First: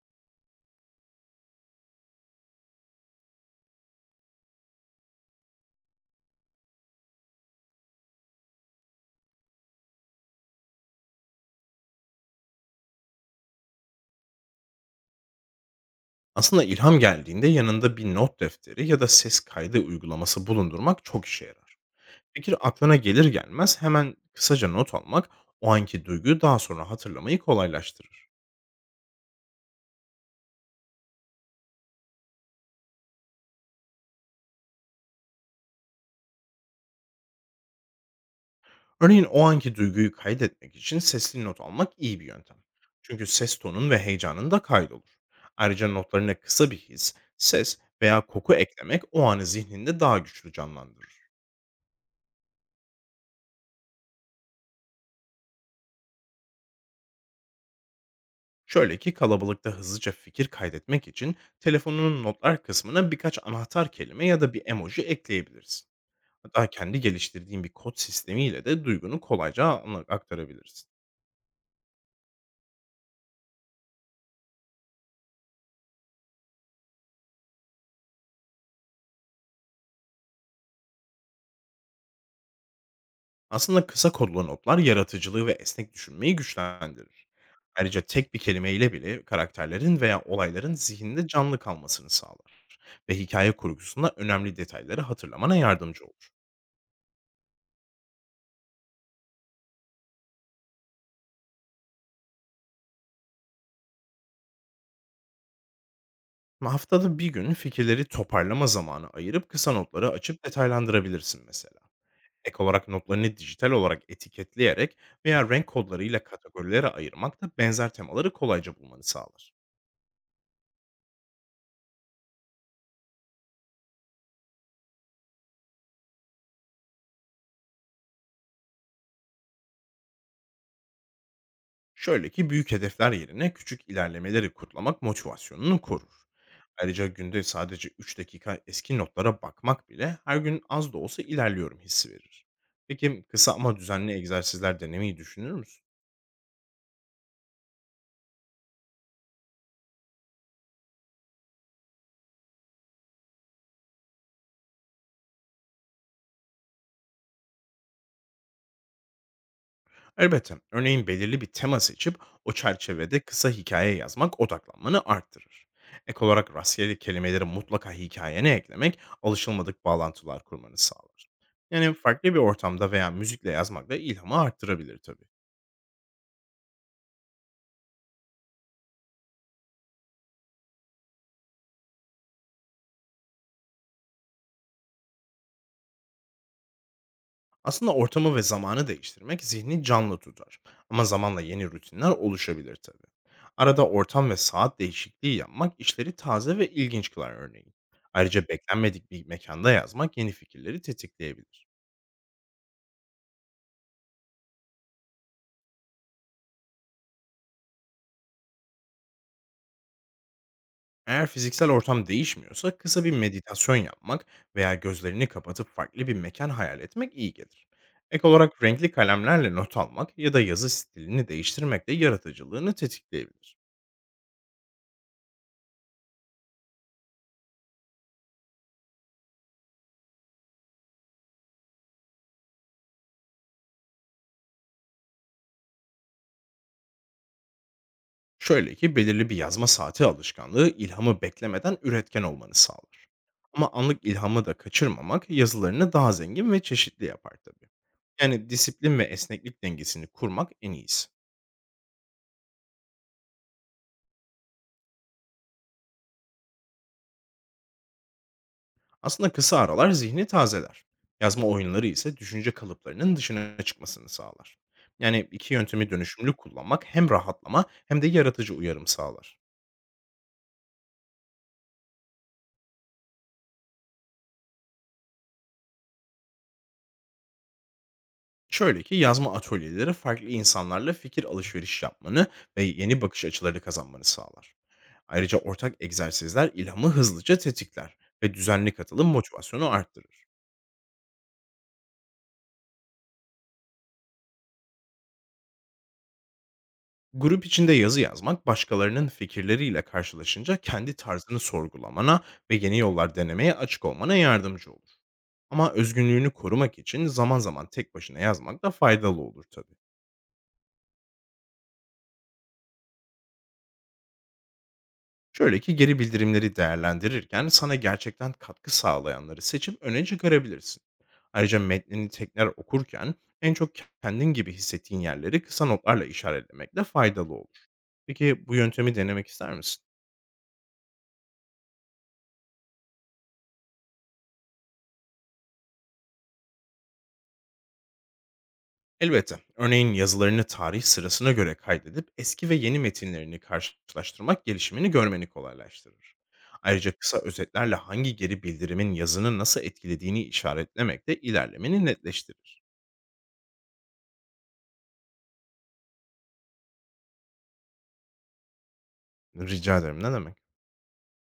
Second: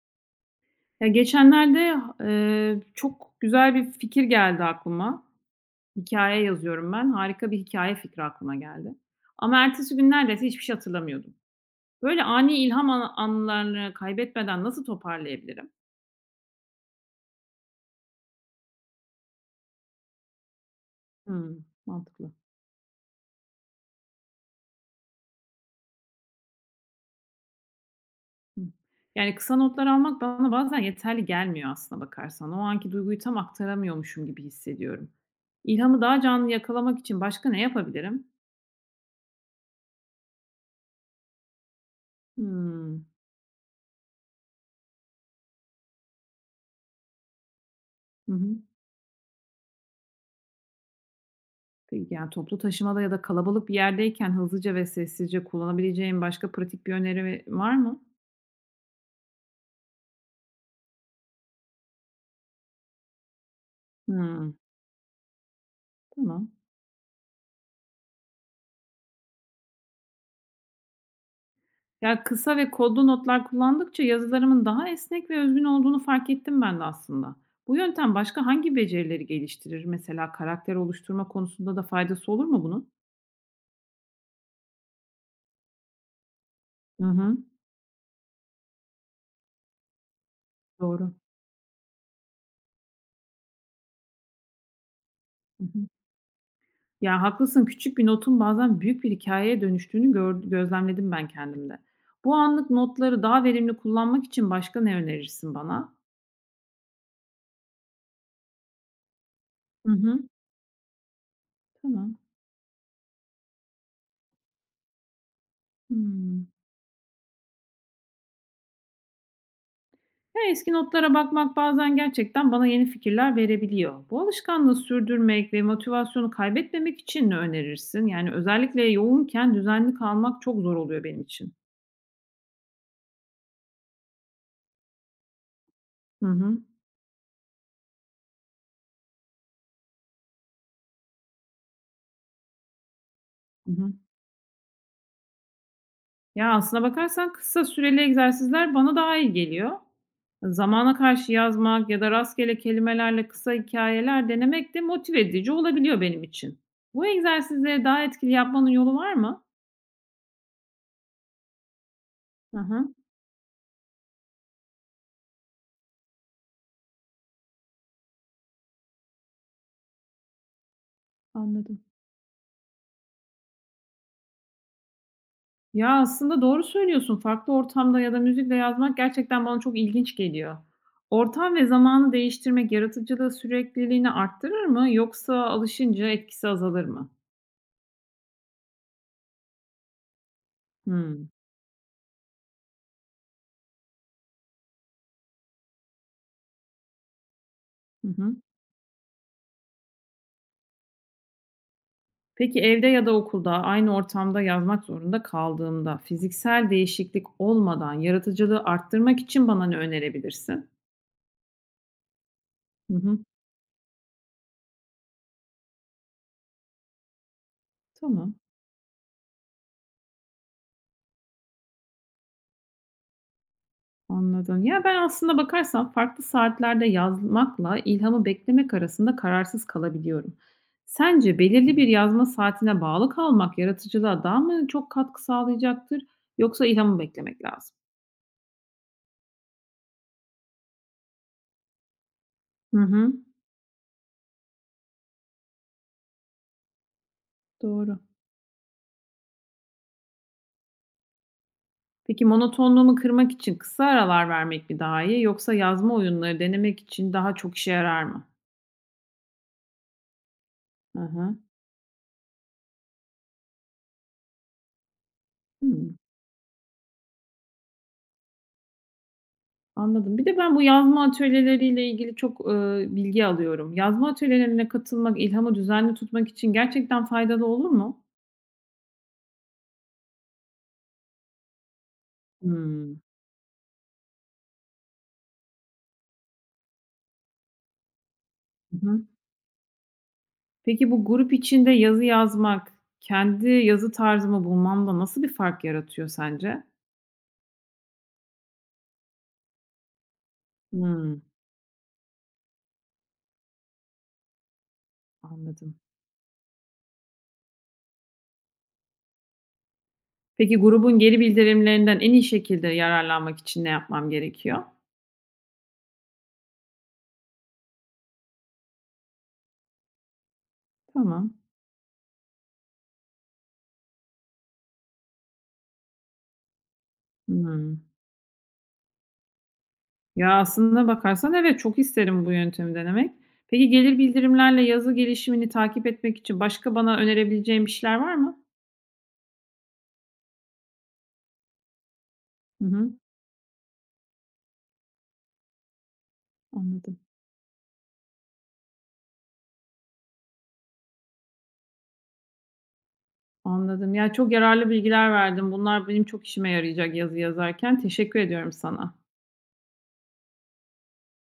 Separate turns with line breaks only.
Ya, geçenlerde, çok güzel bir fikir geldi aklıma. Hikaye yazıyorum ben. Harika bir hikaye fikri aklıma geldi. Ama ertesi gün neredeyse hiçbir şey hatırlamıyordum. Böyle ani ilham anlarını kaybetmeden nasıl toparlayabilirim?
Aslında ilham geldiğinde yanında bir not defteri ya da ses kaydı uygulaması bulundurmak çok işe
Hımm,
yarar.
mantıklı.
Fikir aklına gelir gelmez hemen kısaca not almak o anki duyguyu daha sonra hatırlamayı kolaylaştırır.
Hıh. Yani kısa notlar almak bana bazen yeterli gelmiyor aslına bakarsan. O anki duyguyu tam aktaramıyormuşum gibi hissediyorum. İlhamı daha canlı yakalamak için başka ne yapabilirim?
Örneğin o anki duyguyu kaydetmek için sesli not almak iyi bir yöntem.
Hımm.
Çünkü ses tonun ve heyecanın da kaydolur. Ayrıca notlarına kısa bir his, ses veya
Hı
koku
hı.
eklemek o anı zihninde daha güçlü canlandırır.
Peki, yani, toplu taşımada ya da kalabalık bir yerdeyken hızlıca ve sessizce kullanabileceğin başka pratik bir öneri var mı?
Şöyle ki kalabalıkta hızlıca fikir kaydetmek için telefonunun notlar kısmına birkaç anahtar kelime ya da
Hımm,
bir emoji ekleyebilirsin.
tamam.
Hatta kendi geliştirdiğin bir kod sistemiyle de duygunu kolayca aktarabilirsin.
Ya, kısa ve kodlu notlar kullandıkça yazılarımın daha esnek ve özgün olduğunu fark ettim ben de aslında. Bu yöntem başka hangi becerileri geliştirir? Mesela karakter oluşturma konusunda da faydası olur mu bunun?
Aslında kısa kodlu notlar yaratıcılığı ve esnek düşünmeyi
Hı
güçlendirir.
hı,
Ayrıca tek bir kelimeyle bile karakterlerin veya olayların
doğru.
zihninde canlı kalmasını sağlar ve hikaye kurgusunda önemli detayları hatırlamana
Hı hı.
yardımcı olur.
Ya, haklısın, küçük bir notun bazen büyük bir hikayeye dönüştüğünü gözlemledim ben kendimde. Bu anlık notları daha verimli kullanmak için başka ne önerirsin bana?
Haftada bir gün fikirleri toparlama zamanı ayırıp kısa
Hı
notları
hı.
açıp detaylandırabilirsin mesela.
Tamam.
Ek olarak notlarını dijital olarak etiketleyerek veya renk kodlarıyla
Hımm.
kategorilere ayırmak da benzer temaları kolayca bulmanı sağlar.
Ya, eski notlara bakmak bazen gerçekten bana yeni fikirler verebiliyor. Bu alışkanlığı sürdürmek ve motivasyonu kaybetmemek için ne önerirsin? Yani özellikle yoğunken düzenli kalmak çok zor oluyor benim için.
Şöyle ki büyük hedefler yerine küçük ilerlemeleri kutlamak motivasyonunu korur.
Hı hı.
Ayrıca günde sadece 3 dakika eski notlara bakmak bile her gün az da olsa ilerliyorum hissi verir. Peki kısa
Hı
ama
hı.
düzenli egzersizler denemeyi düşünür müsün?
Ya, aslına bakarsan kısa süreli egzersizler bana daha iyi geliyor. Zamana karşı yazmak ya da rastgele kelimelerle kısa hikayeler denemek de motive edici olabiliyor benim için. Bu egzersizleri daha etkili yapmanın yolu var mı?
Elbette. Örneğin belirli bir tema seçip o
Hı hı.
çerçevede kısa hikaye yazmak odaklanmanı arttırır. Ek olarak rastgele kelimeleri mutlaka hikayene eklemek alışılmadık bağlantılar kurmanı sağlar.
Anladım.
Yani farklı bir ortamda veya müzikle yazmak da ilhamı arttırabilir tabii.
Ya, aslında doğru söylüyorsun. Farklı ortamda ya da müzikle yazmak gerçekten bana çok ilginç geliyor. Ortam ve zamanı değiştirmek yaratıcılığı sürekliliğini arttırır mı yoksa alışınca etkisi azalır mı?
Aslında ortamı ve zamanı değiştirmek zihni canlı tutar. Ama
Hımm.
zamanla yeni rutinler oluşabilir tabii. Arada ortam ve saat değişikliği yapmak işleri taze ve ilginç kılar örneğin.
Hı hı.
Ayrıca beklenmedik bir mekanda yazmak yeni fikirleri tetikleyebilir.
Peki evde ya da okulda aynı ortamda yazmak zorunda kaldığımda fiziksel değişiklik olmadan yaratıcılığı arttırmak için bana ne önerebilirsin?
Eğer fiziksel ortam değişmiyorsa
Hı
kısa bir
hı.
meditasyon yapmak veya gözlerini kapatıp farklı bir mekan hayal etmek iyi gelir. Ek
Tamam.
olarak renkli kalemlerle not almak ya da yazı stilini değiştirmek de yaratıcılığını tetikleyebilir.
Anladım. Ya, ben aslında bakarsam farklı saatlerde yazmakla ilhamı beklemek arasında kararsız kalabiliyorum. Sence belirli bir yazma saatine bağlı kalmak yaratıcılığa daha mı çok katkı sağlayacaktır yoksa ilhamı beklemek lazım?
Şöyle ki belirli bir yazma saati alışkanlığı ilhamı beklemeden üretken olmanı
Hı
sağlar.
hı.
Ama anlık ilhamı da kaçırmamak yazılarını daha zengin ve çeşitli yapar tabii.
Doğru.
Yani disiplin ve esneklik dengesini kurmak en iyisi.
Peki monotonluğumu kırmak için kısa aralar vermek mi daha iyi yoksa yazma oyunları denemek için daha çok işe yarar mı?
Aslında kısa aralar zihni tazeler.
Hı hı.
Yazma oyunları ise düşünce kalıplarının dışına çıkmasını sağlar. Yani iki yöntemi
Hıı.
dönüşümlü kullanmak hem rahatlama hem de yaratıcı uyarım sağlar.
Anladım. Bir de ben bu yazma atölyeleriyle ilgili çok, bilgi alıyorum. Yazma atölyelerine katılmak, ilhamı düzenli tutmak için gerçekten faydalı olur mu?
Şöyle ki yazma atölyeleri farklı insanlarla fikir alışveriş yapmanı ve yeni
Hımm.
bakış açıları kazanmanı sağlar. Ayrıca ortak egzersizler ilhamı hızlıca tetikler ve düzenli
Hı hı.
katılım motivasyonu arttırır.
Peki bu grup içinde yazı yazmak, kendi yazı tarzımı bulmamda nasıl bir fark yaratıyor sence?
Grup içinde yazı yazmak, başkalarının fikirleriyle karşılaşınca kendi
Hımm,
tarzını sorgulamana ve yeni yollar denemeye açık olmana yardımcı olur. Ama
anladım.
özgünlüğünü korumak için zaman zaman tek başına yazmak da faydalı olur tabii.
Peki grubun geri bildirimlerinden en iyi şekilde yararlanmak için ne yapmam gerekiyor?
Şöyle ki geri bildirimleri değerlendirirken sana gerçekten katkı sağlayanları seçip öne çıkarabilirsin.
Tamam.
Ayrıca metnini tekrar okurken en çok kendin gibi hissettiğin yerleri kısa notlarla işaretlemek de faydalı olur.
Hımm.
Peki bu yöntemi denemek ister misin?
Ya, aslında bakarsan evet, çok isterim bu yöntemi denemek. Peki gelir bildirimlerle yazı gelişimini takip etmek için başka bana önerebileceğin bir şeyler var mı?
Elbette. Örneğin yazılarını tarih sırasına göre kaydedip eski ve
Hı
yeni
hı,
metinlerini karşılaştırmak gelişimini görmeni kolaylaştırır. Ayrıca
anladım,
kısa özetlerle hangi geri bildirimin yazını nasıl etkilediğini işaretlemek de ilerlemeni netleştirir.
anladım. Ya, çok yararlı bilgiler verdin. Bunlar benim çok işime yarayacak yazı yazarken. Teşekkür ediyorum sana.
Rica ederim, ne demek.